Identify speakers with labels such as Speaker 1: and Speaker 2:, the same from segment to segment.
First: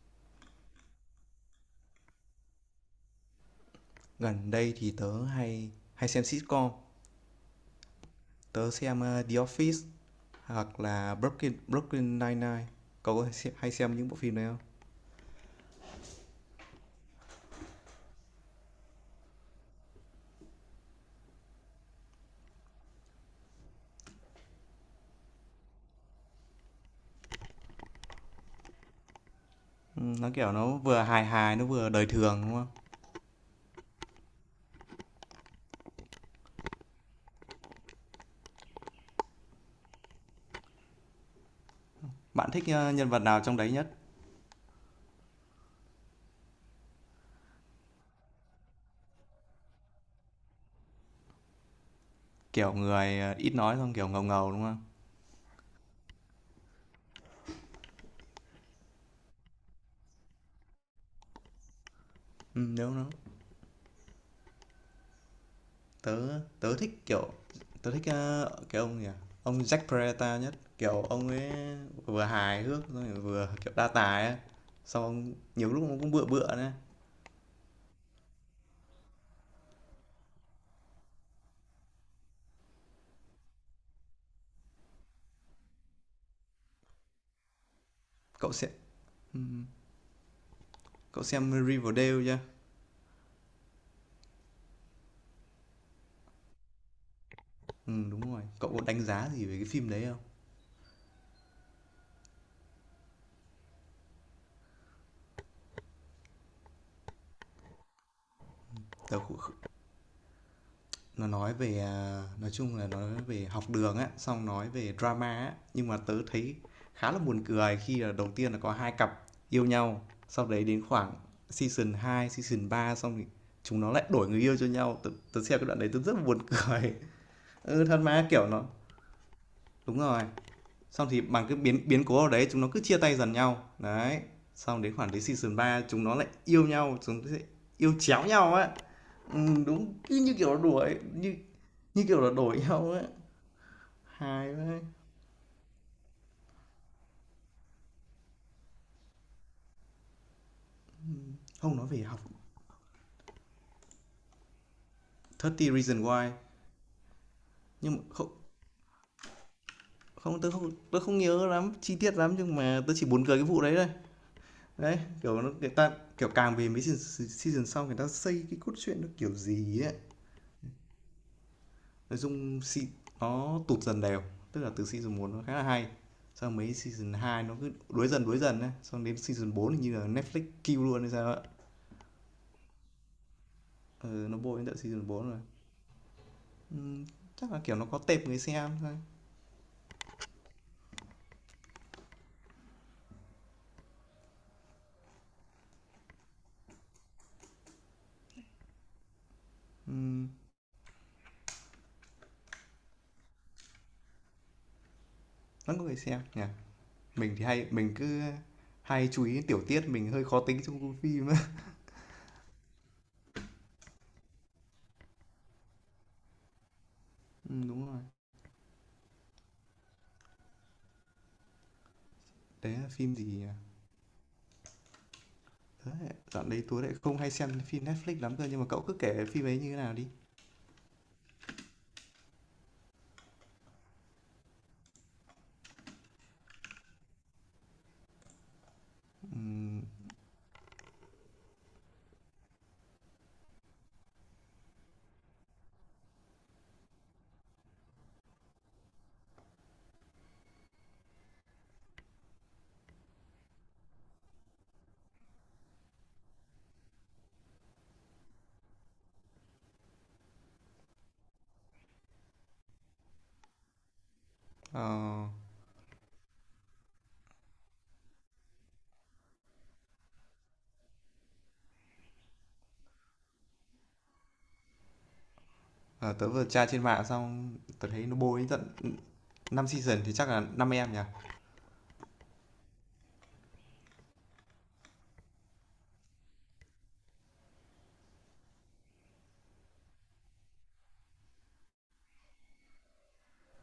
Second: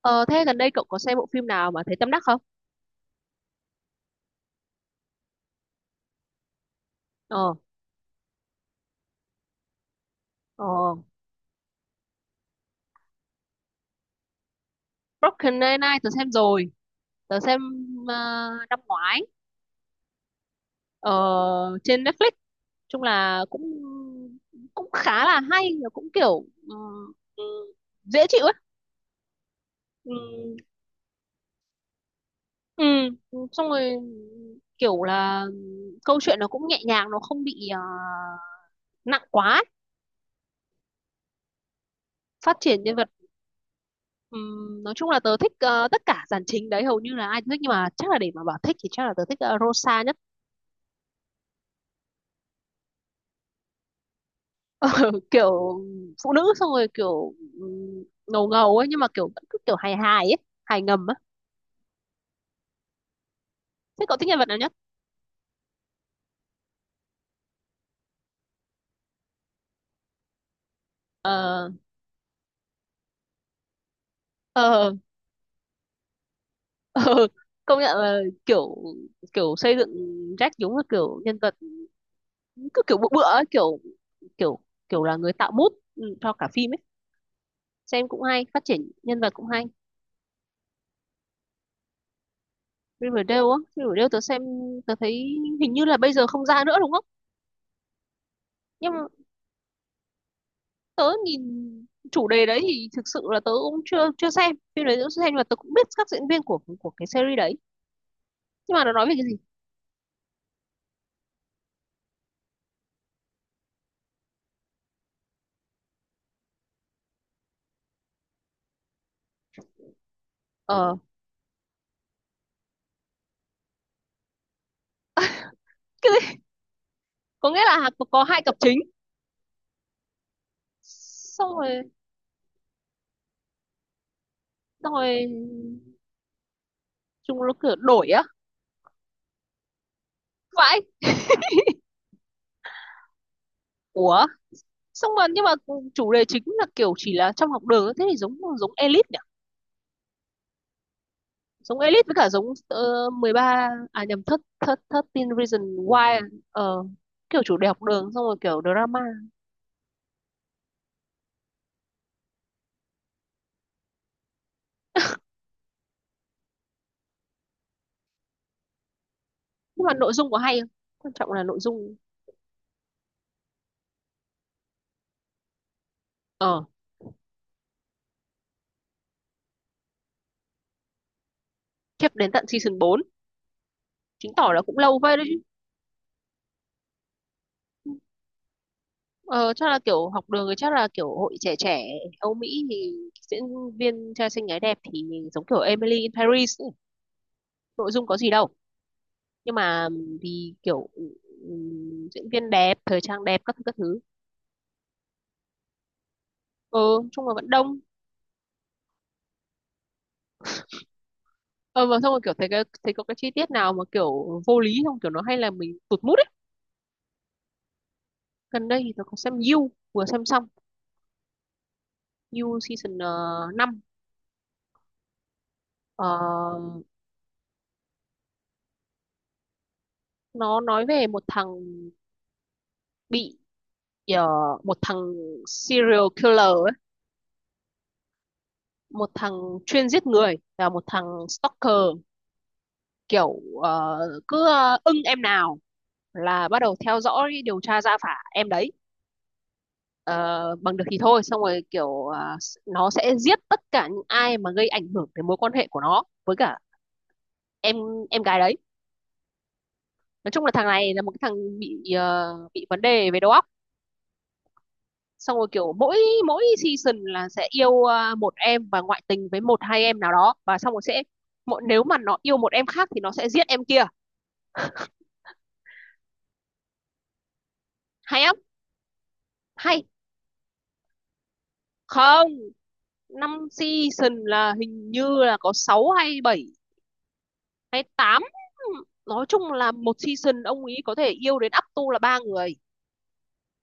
Speaker 1: Ờ, thế gần đây cậu có xem bộ phim nào mà thấy tâm đắc không?
Speaker 2: Gần đây thì tớ hay hay xem sitcom.
Speaker 1: Ờ,
Speaker 2: Tớ xem The Office
Speaker 1: ờ,
Speaker 2: hoặc là Brooklyn Brooklyn Nine Nine. Cậu hay xem những bộ phim đấy không?
Speaker 1: Brooklyn Nine-Nine tớ xem rồi, tớ xem ờ, năm ngoái ờ, trên Netflix. Chung là cũng cũng khá là hay, và cũng kiểu dễ chịu ấy.
Speaker 2: Ừ, nó kiểu nó vừa hài hài nó vừa đời thường đúng không?
Speaker 1: Xong rồi kiểu là câu chuyện nó cũng nhẹ nhàng, nó không bị nặng quá, ấy.
Speaker 2: Bạn
Speaker 1: Phát
Speaker 2: thích
Speaker 1: triển nhân vật.
Speaker 2: nhân vật nào trong đấy nhất?
Speaker 1: Nói chung là tớ thích tất cả dàn chính đấy hầu như là ai cũng thích, nhưng mà chắc là để mà bảo thích thì chắc là tớ thích Rosa nhất.
Speaker 2: Kiểu người ít nói, xong kiểu ngầu ngầu đúng không?
Speaker 1: Kiểu phụ nữ, xong rồi kiểu ngầu ngầu ấy, nhưng mà kiểu vẫn cứ kiểu hài hài ấy, hài ngầm á.
Speaker 2: Ừ, đúng nó.
Speaker 1: Thế cậu thích nhân vật nào nhất?
Speaker 2: Tớ tớ thích kiểu, tớ thích cái ông gì à? Ông Jack Peralta nhất, kiểu ông ấy
Speaker 1: ờ
Speaker 2: vừa hài hước rồi vừa kiểu đa tài ấy.
Speaker 1: ờ
Speaker 2: Xong nhiều lúc nó cũng bựa bựa nữa.
Speaker 1: Ờ, công nhận là kiểu kiểu xây dựng Jack đúng là kiểu nhân vật cứ kiểu bựa bựa ấy, kiểu kiểu kiểu là người tạo mood cho cả phim ấy. Xem cũng hay,
Speaker 2: Cậu
Speaker 1: phát
Speaker 2: sẽ,
Speaker 1: triển nhân vật cũng hay.
Speaker 2: cậu xem Riverdale chưa?
Speaker 1: Riverdale á? Riverdale tớ xem, tớ thấy hình như là bây giờ không ra nữa đúng không?
Speaker 2: Ừ, đúng rồi. Cậu có đánh
Speaker 1: Nhưng
Speaker 2: giá gì về cái phim đấy không?
Speaker 1: tớ nhìn chủ đề đấy thì thực sự là tớ cũng chưa chưa xem phim đấy, tớ chưa xem, nhưng mà tớ cũng biết các diễn viên của cái series đấy. Nhưng mà nó nói về
Speaker 2: Tớ,
Speaker 1: cái gì?
Speaker 2: nó nói về à, nói chung là nói về học đường á, xong nói về drama á, nhưng mà tớ thấy khá là buồn cười khi là đầu tiên là có hai cặp yêu nhau, sau đấy đến
Speaker 1: Ờ,
Speaker 2: khoảng season 2, season ba, xong thì chúng nó lại đổi người yêu cho nhau. Tớ xem cái đoạn đấy tớ
Speaker 1: cái
Speaker 2: rất là
Speaker 1: gì,
Speaker 2: buồn cười.
Speaker 1: có nghĩa
Speaker 2: Ừ
Speaker 1: là
Speaker 2: thật
Speaker 1: có
Speaker 2: mà
Speaker 1: hai
Speaker 2: kiểu
Speaker 1: cặp
Speaker 2: nó,
Speaker 1: chính,
Speaker 2: đúng rồi, xong thì bằng
Speaker 1: xong
Speaker 2: cái biến
Speaker 1: rồi.
Speaker 2: biến cố ở đấy chúng nó cứ chia tay dần nhau đấy, xong
Speaker 1: xong
Speaker 2: đến khoảng đến
Speaker 1: rồi
Speaker 2: season 3 chúng nó lại yêu nhau. Chúng nó
Speaker 1: chúng
Speaker 2: sẽ
Speaker 1: nó kiểu
Speaker 2: yêu
Speaker 1: đổi á.
Speaker 2: chéo nhau á. Ừ, đúng, cứ như kiểu là
Speaker 1: Vãi.
Speaker 2: đuổi, như như kiểu là đổi nhau á.
Speaker 1: Ủa.
Speaker 2: Hài quá.
Speaker 1: Xong rồi nhưng mà chủ đề chính là kiểu chỉ là trong học đường, thế thì giống giống Elite nhỉ.
Speaker 2: Không,
Speaker 1: Giống
Speaker 2: nói về
Speaker 1: Elite với
Speaker 2: học.
Speaker 1: cả giống 13, à nhầm, thất thất thất Teen Reason
Speaker 2: 30 reason
Speaker 1: Why.
Speaker 2: why.
Speaker 1: Ờ Kiểu chủ đề học
Speaker 2: Nhưng mà
Speaker 1: đường xong
Speaker 2: không
Speaker 1: rồi kiểu drama.
Speaker 2: không tôi không nhớ lắm chi tiết lắm, nhưng mà tôi chỉ buồn cười cái vụ đấy thôi. Đấy, kiểu nó người ta, kiểu càng về mấy season, season sau người ta xây cái cốt truyện nó kiểu gì
Speaker 1: Nhưng
Speaker 2: ấy.
Speaker 1: mà nội dung có hay không, quan trọng là nội dung.
Speaker 2: Nói chung nó tụt dần đều, tức là từ season một nó khá là hay. Xong
Speaker 1: Ờ,
Speaker 2: mấy season 2 nó cứ đuối dần ấy, xong đến season 4 thì như là Netflix kill luôn hay sao ạ.
Speaker 1: khiếp, đến tận season 4,
Speaker 2: Ừ,
Speaker 1: chứng
Speaker 2: nó
Speaker 1: tỏ
Speaker 2: bôi
Speaker 1: là
Speaker 2: đến tận
Speaker 1: cũng lâu
Speaker 2: season
Speaker 1: phết đấy
Speaker 2: 4 rồi.
Speaker 1: chứ.
Speaker 2: Chắc là kiểu nó có tệp người xem thôi.
Speaker 1: Ờ, chắc là kiểu học đường thì chắc là kiểu hội trẻ trẻ Âu Mỹ thì diễn viên trai xinh gái đẹp thì giống kiểu Emily in Paris ấy. Nội dung có gì đâu, nhưng mà vì kiểu diễn viên đẹp, thời trang đẹp, các thứ các thứ.
Speaker 2: Vẫn có người xem nhỉ.
Speaker 1: Ờ, chung là
Speaker 2: Mình thì
Speaker 1: vẫn
Speaker 2: hay
Speaker 1: đông.
Speaker 2: mình cứ hay chú ý đến tiểu tiết, mình hơi khó tính trong phim á.
Speaker 1: Ờ, và xong rồi kiểu thấy cái thấy có cái chi tiết nào mà kiểu vô lý không kiểu, nó hay là mình tụt mood ấy.
Speaker 2: Ừ, đúng rồi.
Speaker 1: Gần đây thì tôi có xem You, vừa xem xong You
Speaker 2: Đấy là
Speaker 1: season
Speaker 2: phim gì nhỉ? Đấy, dạo đấy tôi
Speaker 1: 5.
Speaker 2: lại không hay xem phim Netflix lắm cơ, nhưng mà cậu cứ kể phim ấy như thế nào đi.
Speaker 1: Nó nói về một thằng bị ờ, một thằng serial killer ấy, một thằng chuyên giết người và một thằng stalker, kiểu cứ ưng em nào là bắt đầu theo dõi, điều tra ra phả em đấy. Ờ, bằng được thì thôi, xong rồi kiểu nó sẽ giết tất cả những ai mà gây ảnh hưởng đến mối quan hệ của nó với cả em em gái đấy. Nói chung là thằng này là một cái thằng bị bị vấn đề về đầu óc.
Speaker 2: Ờ,
Speaker 1: Xong rồi kiểu mỗi mỗi season là sẽ yêu à, một em và ngoại tình với một hai em nào đó, và xong rồi sẽ, mỗi nếu mà nó yêu một em khác thì nó sẽ giết em kia.
Speaker 2: ờ, tớ vừa tra trên mạng xong, tớ thấy nó
Speaker 1: Hay không,
Speaker 2: bôi đến tận 5
Speaker 1: hay
Speaker 2: season thì chắc là 5 em nhỉ?
Speaker 1: không, 5 season là hình như là có 6 hay 7 hay 8. Nói chung là 1 season ông ấy có thể yêu đến up to là 3 người.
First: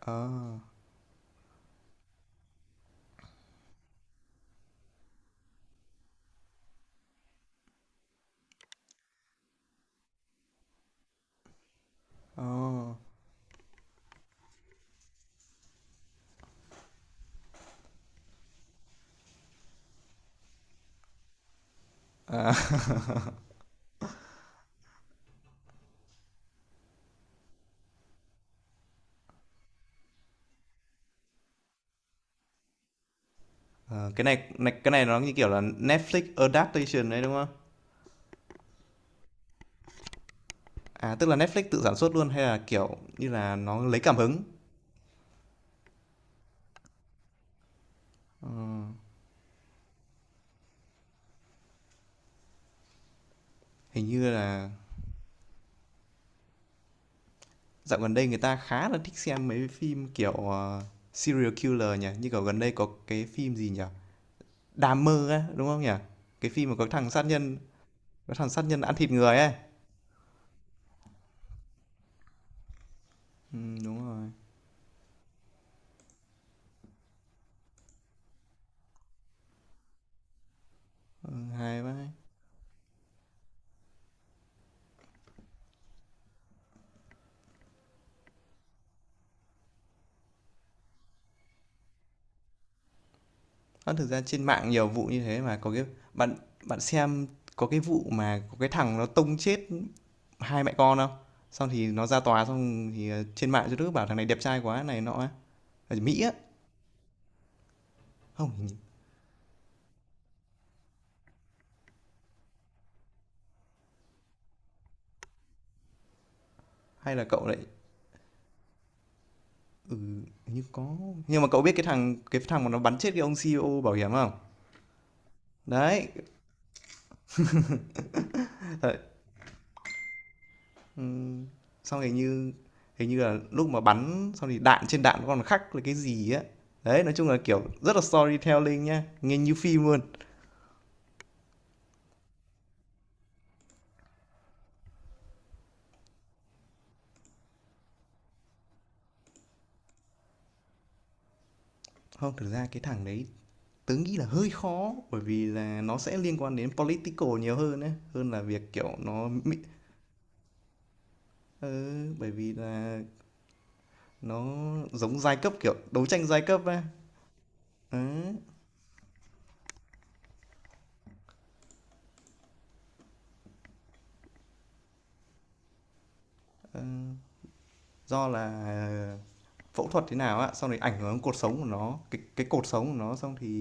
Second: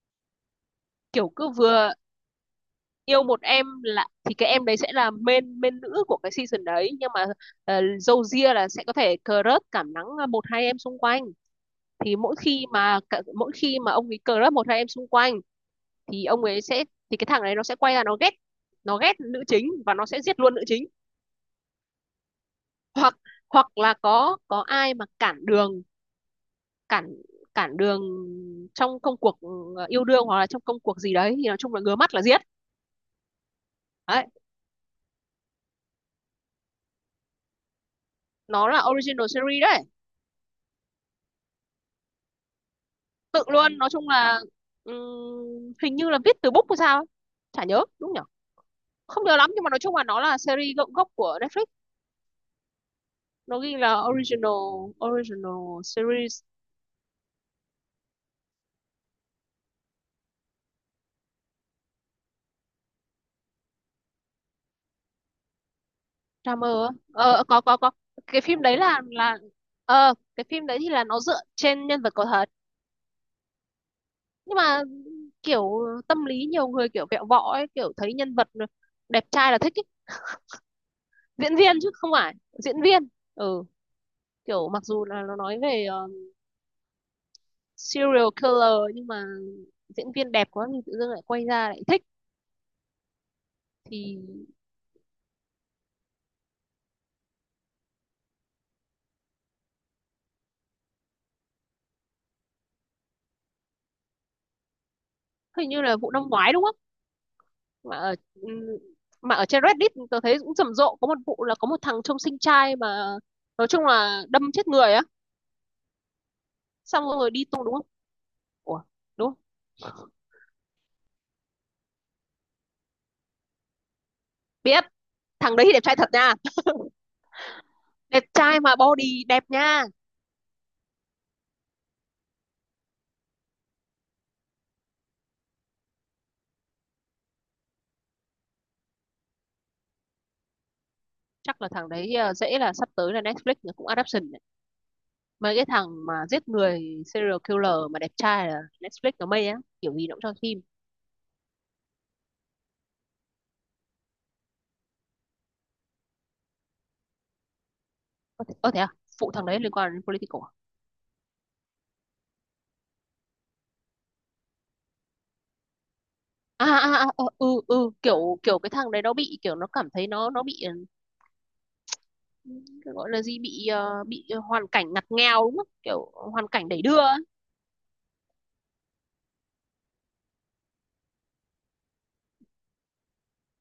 Speaker 2: Ờ,
Speaker 1: Kiểu cứ vừa yêu một em là thì cái em đấy sẽ là main main nữ của cái season đấy, nhưng mà dâu ria là sẽ có thể crush, cảm nắng một hai em xung quanh. Thì
Speaker 2: ờ.
Speaker 1: mỗi khi mà ông ấy crush một hai em xung quanh thì ông ấy sẽ thì cái thằng này nó sẽ quay ra nó ghét, nữ chính, và nó sẽ giết luôn nữ chính. Hoặc hoặc là có ai mà cản đường, cản cản đường trong công cuộc yêu đương hoặc là trong công cuộc gì đấy, thì nói chung là ngứa mắt là giết.
Speaker 2: Ờ,
Speaker 1: Đấy,
Speaker 2: cái này nó như kiểu là Netflix adaptation đấy đúng không?
Speaker 1: nó là original series đấy.
Speaker 2: À, tức là Netflix tự sản xuất luôn hay là kiểu như
Speaker 1: Tự
Speaker 2: là
Speaker 1: luôn,
Speaker 2: nó
Speaker 1: nói
Speaker 2: lấy
Speaker 1: chung
Speaker 2: cảm
Speaker 1: là
Speaker 2: hứng?
Speaker 1: hình như là viết từ book hay sao ấy. Chả nhớ, đúng nhở, không nhớ lắm, nhưng mà nói chung là nó là series gốc gốc của Netflix, nó ghi là
Speaker 2: Hình như là
Speaker 1: original, original series.
Speaker 2: dạo gần đây người ta khá là thích xem mấy phim kiểu serial killer nhỉ, như kiểu gần đây có cái phim gì nhỉ? Đám mơ á, đúng không nhỉ? Cái
Speaker 1: Drama
Speaker 2: phim mà
Speaker 1: á, ờ, có,
Speaker 2: có
Speaker 1: cái
Speaker 2: thằng
Speaker 1: phim
Speaker 2: sát
Speaker 1: đấy
Speaker 2: nhân ăn thịt
Speaker 1: là
Speaker 2: người ấy.
Speaker 1: ờ, cái phim đấy thì là nó dựa trên nhân vật có thật.
Speaker 2: Ừ, đúng rồi.
Speaker 1: Nhưng mà kiểu tâm lý nhiều người kiểu vẹo võ ấy, kiểu thấy nhân vật đẹp trai là thích ấy.
Speaker 2: Ừ,
Speaker 1: Diễn viên,
Speaker 2: hay
Speaker 1: chứ
Speaker 2: quá.
Speaker 1: không phải diễn viên. Ừ, kiểu mặc dù là nó nói về serial killer, nhưng mà diễn viên đẹp quá thì tự dưng lại quay ra lại thích
Speaker 2: Ơ, thực
Speaker 1: thì.
Speaker 2: ra trên mạng nhiều vụ như thế mà, có cái bạn bạn xem, có cái vụ mà có cái thằng nó tông chết hai mẹ con không? Xong thì nó ra tòa xong thì, trên mạng cho đứa bảo thằng này đẹp trai quá này nọ á,
Speaker 1: Hình như là
Speaker 2: ở
Speaker 1: vụ
Speaker 2: Mỹ
Speaker 1: năm
Speaker 2: á.
Speaker 1: ngoái đúng không, mà ở, ừ,
Speaker 2: Không,
Speaker 1: mà ở trên Reddit tôi thấy cũng rầm rộ, có một vụ là có một thằng trông sinh trai mà nói chung là đâm chết người á, xong
Speaker 2: hay là
Speaker 1: rồi đi
Speaker 2: cậu lại
Speaker 1: tung đúng không. Ủa, đúng không?
Speaker 2: như có, nhưng mà cậu biết cái thằng mà nó bắn chết cái ông CEO bảo hiểm không?
Speaker 1: Biết. Thằng đấy thì đẹp trai
Speaker 2: Đấy,
Speaker 1: thật nha. Đẹp trai mà
Speaker 2: ờ,
Speaker 1: body đẹp nha.
Speaker 2: ừ. Xong hình như là lúc mà bắn xong thì đạn trên đạn nó còn khắc là cái gì á. Đấy, nói chung là, kiểu, rất là storytelling nhá, nghe như phim luôn.
Speaker 1: Chắc là thằng đấy à, dễ là sắp tới là Netflix nó cũng adaptation đấy. Mấy cái thằng mà giết người, serial killer mà đẹp trai là Netflix nó mê á, kiểu gì nó cũng cho phim.
Speaker 2: Không, thực ra cái thằng đấy, tớ nghĩ là hơi khó bởi vì là nó sẽ liên quan đến political nhiều hơn ấy, hơn là
Speaker 1: Có thể, có
Speaker 2: việc,
Speaker 1: thế à,
Speaker 2: kiểu, nó
Speaker 1: phụ thằng
Speaker 2: mi,
Speaker 1: đấy liên quan đến political.
Speaker 2: ừ, bởi vì là nó giống giai cấp, kiểu, đấu tranh giai cấp
Speaker 1: à à,
Speaker 2: ấy.
Speaker 1: à, à ờ, ừ ừ
Speaker 2: Đấy,
Speaker 1: Kiểu kiểu cái thằng đấy nó bị kiểu nó cảm thấy nó bị cái gọi là gì, bị bị hoàn cảnh ngặt nghèo đúng không, kiểu hoàn cảnh
Speaker 2: ờ,
Speaker 1: đẩy đưa ấy.
Speaker 2: do là phẫu thuật thế nào á, xong rồi ảnh hưởng đến cột sống của nó, cái cột sống của nó, xong thì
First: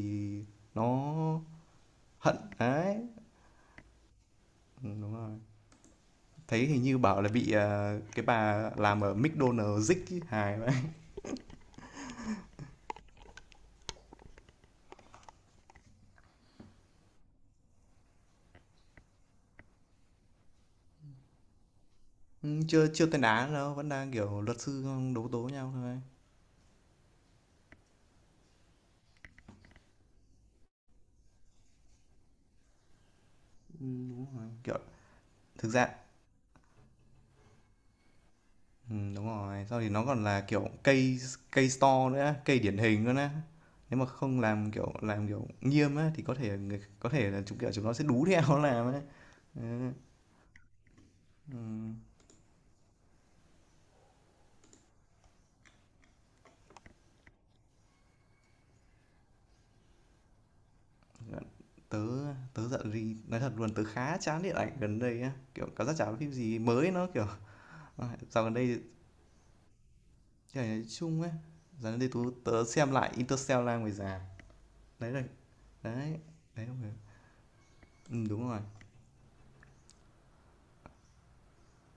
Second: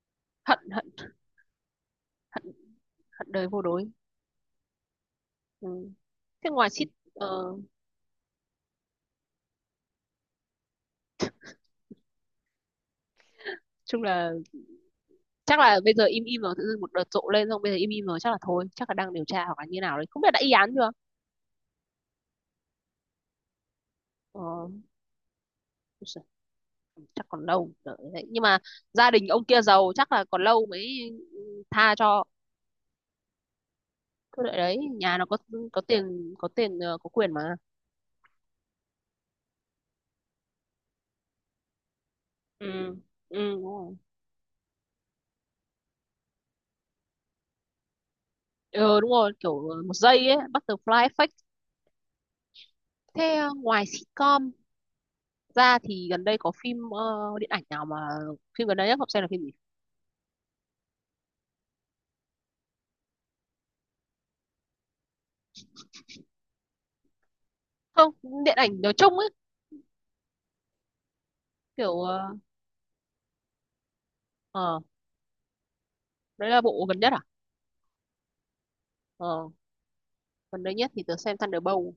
Speaker 1: Hận hận
Speaker 2: nó hận,
Speaker 1: hận
Speaker 2: đấy.
Speaker 1: hận đời vô đối.
Speaker 2: Đúng rồi.
Speaker 1: Ừ. Thế
Speaker 2: Thấy
Speaker 1: ngoài
Speaker 2: hình
Speaker 1: shit,
Speaker 2: như bảo là bị,
Speaker 1: ờ,
Speaker 2: cái bà làm ở McDonald's rích ấy, hài vậy.
Speaker 1: chung là chắc là bây giờ im im rồi, tự dưng một đợt rộ lên xong bây giờ im im rồi, chắc là thôi, chắc là đang điều tra hoặc là như nào đấy, không biết đã y án chưa.
Speaker 2: Chưa chưa tên án đâu, vẫn đang, kiểu, luật
Speaker 1: Ờ,
Speaker 2: sư đấu tố nhau thôi.
Speaker 1: ôi giời, chắc còn lâu, đợi đấy, nhưng mà gia đình ông kia giàu, chắc là còn lâu mới, ừ, tha cho. Cứ đợi
Speaker 2: Kiểu
Speaker 1: đấy, nhà nó có,
Speaker 2: thực ra,
Speaker 1: có tiền có quyền mà.
Speaker 2: đúng rồi, sau thì nó còn là, kiểu, cây cây store nữa, cây điển
Speaker 1: Ừ,
Speaker 2: hình luôn á.
Speaker 1: ừ đúng rồi.
Speaker 2: Nếu mà không làm, kiểu, làm, kiểu, nghiêm á thì có thể người có thể là chúng, kiểu, chúng nó sẽ đú theo nó làm
Speaker 1: Ừ
Speaker 2: ấy.
Speaker 1: đúng rồi, kiểu một giây ấy, butterfly effect. Thế ngoài sitcom ra thì gần đây có phim điện ảnh nào mà, phim gần đây nhất Ngọc xem là phim gì?
Speaker 2: Tớ tớ giận gì nói thật luôn, tớ khá chán điện ảnh gần đây á, kiểu, cảm giác chả có phim gì mới nó, kiểu,
Speaker 1: Không,
Speaker 2: dạo gần
Speaker 1: điện
Speaker 2: đây,
Speaker 1: ảnh nói chung ấy,
Speaker 2: trời, nói chung á, dạo gần
Speaker 1: kiểu
Speaker 2: đây tớ
Speaker 1: ờ
Speaker 2: tớ xem lại Interstellar ngoài rạp.
Speaker 1: ờ,
Speaker 2: Đấy là đấy,
Speaker 1: đấy là
Speaker 2: đấy, đúng
Speaker 1: bộ
Speaker 2: rồi.
Speaker 1: gần nhất à?
Speaker 2: Đúng rồi.
Speaker 1: Ờ, gần đây nhất thì tớ xem Thunderbolt.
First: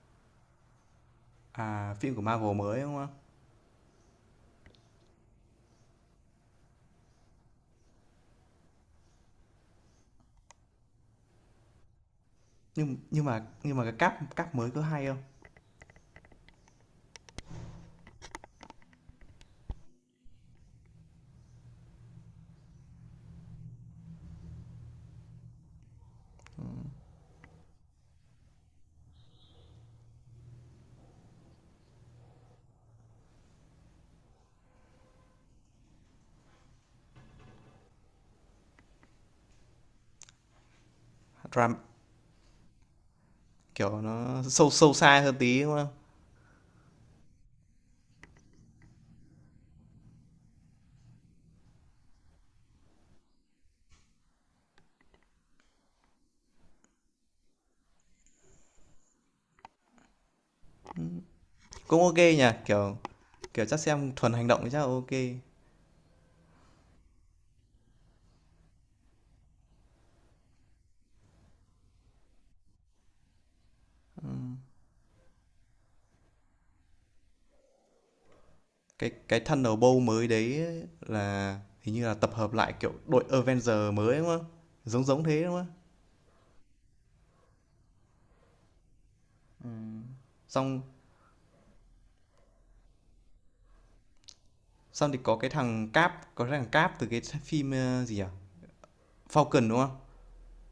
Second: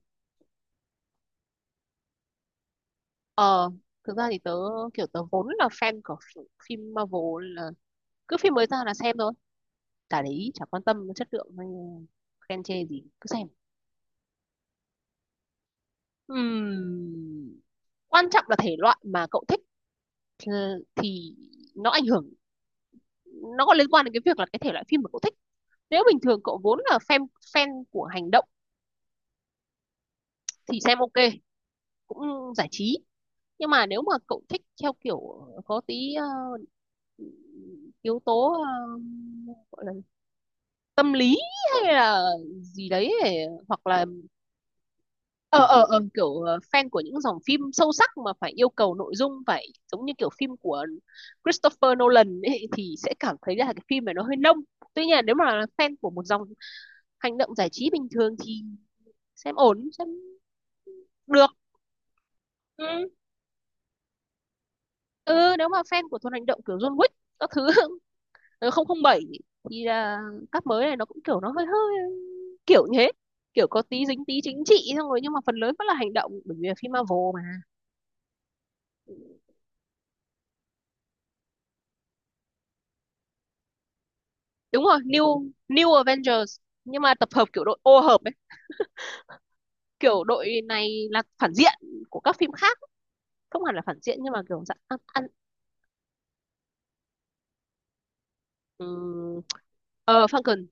Speaker 2: À, phim của Marvel mới, đúng không?
Speaker 1: Ờ, thực ra thì tớ kiểu tớ vốn là fan của phim Marvel, nên là cứ phim mới ra là xem thôi. Cả đấy chả quan tâm chất lượng hay khen chê
Speaker 2: nhưng
Speaker 1: gì,
Speaker 2: nhưng
Speaker 1: cứ
Speaker 2: mà
Speaker 1: xem.
Speaker 2: nhưng mà cái cáp cáp mới có hay không?
Speaker 1: Ừm, quan trọng là thể loại mà cậu thích ờ, thì nó ảnh hưởng, nó có liên quan đến cái việc là cái thể loại phim mà cậu thích. Nếu bình thường cậu vốn là fan fan của hành động thì xem ok, cũng giải trí. Nhưng mà nếu mà cậu thích theo kiểu có tí yếu tố gọi là tâm lý
Speaker 2: Ram,
Speaker 1: hay là gì đấy hoặc
Speaker 2: kiểu
Speaker 1: là
Speaker 2: nó sâu sâu xa hơn
Speaker 1: ờ
Speaker 2: tí đúng
Speaker 1: ờ
Speaker 2: không?
Speaker 1: ờ kiểu fan của những dòng phim sâu sắc mà phải yêu cầu nội dung phải giống như kiểu phim của Christopher Nolan ấy, thì sẽ cảm thấy là cái phim này nó hơi nông. Tuy nhiên nếu mà là fan của một dòng hành động giải trí bình thường thì xem ổn, xem được.
Speaker 2: Cũng ok nhỉ, kiểu,
Speaker 1: Ừ,
Speaker 2: kiểu chắc xem thuần hành động thì chắc là ok.
Speaker 1: ừ, nếu mà fan của Thuần Hành Động kiểu John Wick các thứ 007 thì là các mới này nó cũng kiểu nó hơi hơi kiểu như thế, kiểu có tí dính tí chính trị, xong rồi nhưng mà phần lớn vẫn là hành động, bởi vì là phim Marvel mà.
Speaker 2: Cái Thunderbolt mới đấy là hình như là tập hợp lại kiểu đội Avenger mới đúng không?
Speaker 1: Đúng rồi,
Speaker 2: Giống giống thế
Speaker 1: New
Speaker 2: đúng không,
Speaker 1: New Avengers, nhưng mà tập hợp kiểu đội ô hợp ấy, kiểu đội
Speaker 2: xong,
Speaker 1: này là phản diện của các phim khác, không hẳn là phản diện nhưng mà kiểu dạng ăn
Speaker 2: xong thì
Speaker 1: ăn
Speaker 2: có cái thằng cáp có cái thằng cáp từ cái phim gì nhỉ,
Speaker 1: um,
Speaker 2: Falcon đúng không?
Speaker 1: ờ Falcon,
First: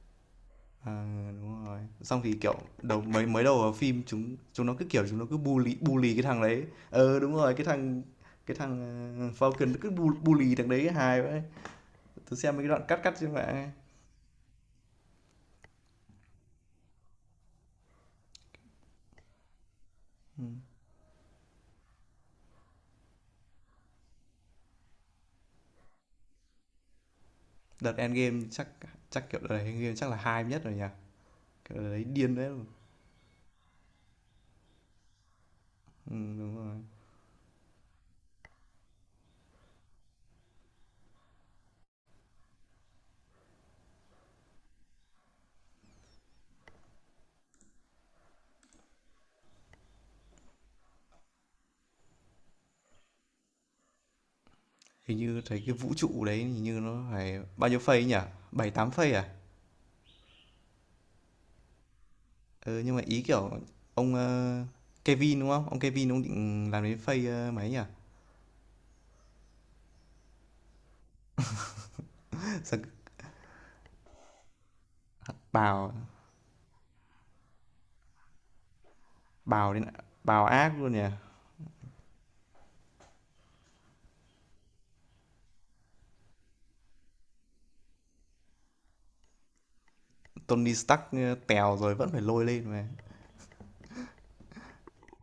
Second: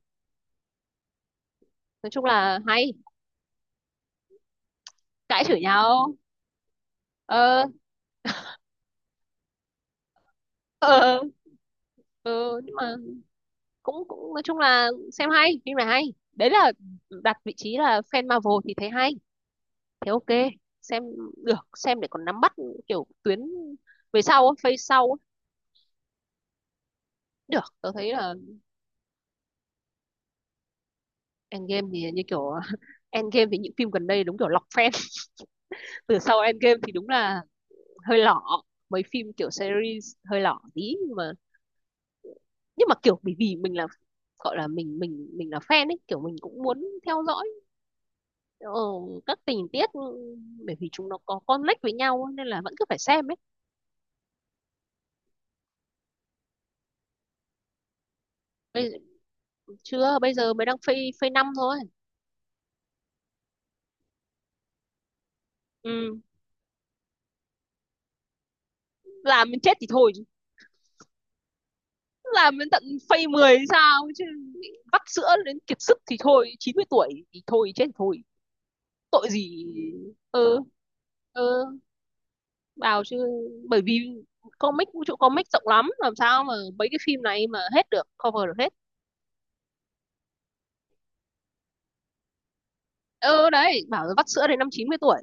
Speaker 2: À, đúng rồi.
Speaker 1: nói
Speaker 2: Xong
Speaker 1: chung
Speaker 2: thì, kiểu,
Speaker 1: là hay
Speaker 2: đầu mới mới đầu vào phim chúng chúng nó cứ, kiểu, chúng nó cứ
Speaker 1: cãi chửi
Speaker 2: bully bully
Speaker 1: nhau.
Speaker 2: cái thằng đấy. Ờ, đúng rồi,
Speaker 1: ờ
Speaker 2: cái thằng, Falcon nó cứ bully thằng đấy
Speaker 1: ờ
Speaker 2: hài vậy. Tôi xem
Speaker 1: Ừ,
Speaker 2: mấy cái
Speaker 1: nhưng
Speaker 2: đoạn
Speaker 1: mà
Speaker 2: cắt cắt trên mạng ấy.
Speaker 1: cũng cũng nói chung là xem hay, phim này hay. Đấy là đặt vị trí là fan Marvel thì thấy hay, thế ok, xem được, xem để còn nắm bắt kiểu tuyến về sau á, phase sau á. Được, tớ
Speaker 2: Đợt
Speaker 1: thấy là
Speaker 2: Endgame chắc chắc, kiểu, đợt này Endgame chắc là hai nhất rồi nhỉ? Kiểu,
Speaker 1: Endgame
Speaker 2: đợt đấy
Speaker 1: thì như
Speaker 2: điên đấy.
Speaker 1: kiểu Endgame thì những phim gần đây đúng kiểu lọc fan. Từ sau
Speaker 2: Đúng
Speaker 1: Endgame
Speaker 2: rồi.
Speaker 1: thì đúng là hơi lỏ, mấy phim kiểu series hơi lỏ tí, nhưng mà kiểu bởi vì mình là gọi là mình là fan ấy, kiểu mình cũng muốn theo dõi ờ, các tình tiết bởi vì chúng nó có connect với nhau ấy, nên là vẫn cứ phải xem ấy.
Speaker 2: Hình như thấy cái vũ trụ đấy hình như nó phải bao nhiêu phase nhỉ? Bảy
Speaker 1: Bây
Speaker 2: 8
Speaker 1: giờ,
Speaker 2: phase à?
Speaker 1: chưa, bây giờ mới đang phây phase 5 thôi.
Speaker 2: Ừ, nhưng mà ý, kiểu, ông, Kevin, đúng không? Ông Kevin
Speaker 1: Ừ.
Speaker 2: ông định làm đến phase, mấy nhỉ?
Speaker 1: Làm đến chết thì thôi chứ. Làm đến
Speaker 2: Xong
Speaker 1: tận phase 10 thì sao chứ. Vắt sữa đến kiệt
Speaker 2: bảo,
Speaker 1: sức thì thôi, 90 tuổi thì thôi, chết thì thôi, tội gì.
Speaker 2: bào đến, bào
Speaker 1: Ừ,
Speaker 2: ác luôn nhỉ.
Speaker 1: ừ, bảo chứ, bởi vì comic, vũ trụ comic rộng lắm, làm sao mà mấy cái phim này mà hết được, cover được hết.
Speaker 2: Tony Stark tèo rồi vẫn phải lôi lên mà.
Speaker 1: Ừ, đấy, bảo là vắt sữa đến năm 90 tuổi.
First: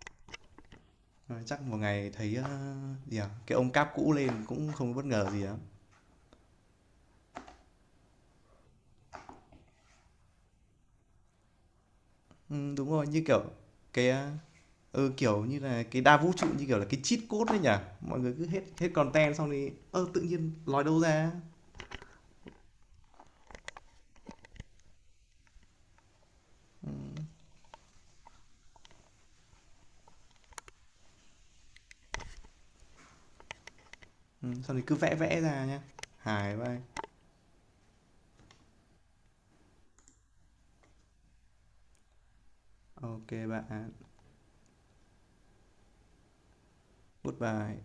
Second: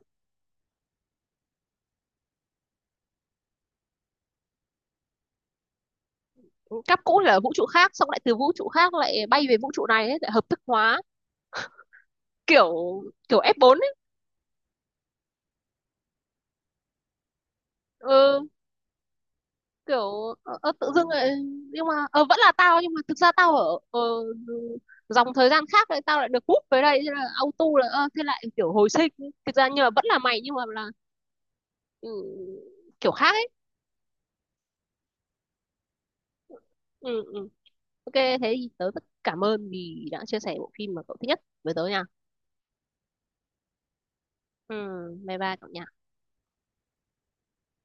Speaker 2: Ờ, chắc một ngày thấy gì à? Cái ông cáp cũ lên cũng không bất ngờ gì lắm.
Speaker 1: Cáp cũ thì ở vũ trụ khác, xong lại từ vũ trụ khác lại bay về vũ trụ này ấy, lại hợp thức hóa
Speaker 2: Ừ, đúng
Speaker 1: kiểu,
Speaker 2: rồi, như
Speaker 1: kiểu
Speaker 2: kiểu
Speaker 1: F4 ấy.
Speaker 2: cái ừ, kiểu như là cái đa vũ trụ như kiểu là cái cheat code đấy nhỉ. Mọi người cứ
Speaker 1: Ừ,
Speaker 2: hết hết content xong thì ơ tự
Speaker 1: kiểu
Speaker 2: nhiên lòi
Speaker 1: tự
Speaker 2: đâu
Speaker 1: dưng lại,
Speaker 2: ra.
Speaker 1: nhưng mà vẫn là tao, nhưng mà thực ra tao ở dòng thời gian khác, lại tao lại được hút về đây, thế là auto là thế lại kiểu hồi sinh. Thực ra nhưng mà vẫn là mày, nhưng mà là ừ, kiểu khác ấy.
Speaker 2: Ừ, xong thì cứ vẽ vẽ ra nhá. Hài vai.
Speaker 1: Ừ, ừ. Ok thế thì tớ rất cảm ơn vì đã chia sẻ bộ phim mà cậu thích nhất với tớ nha.
Speaker 2: Ok bạn.
Speaker 1: Ừ, bye bye cậu nha.
Speaker 2: Goodbye.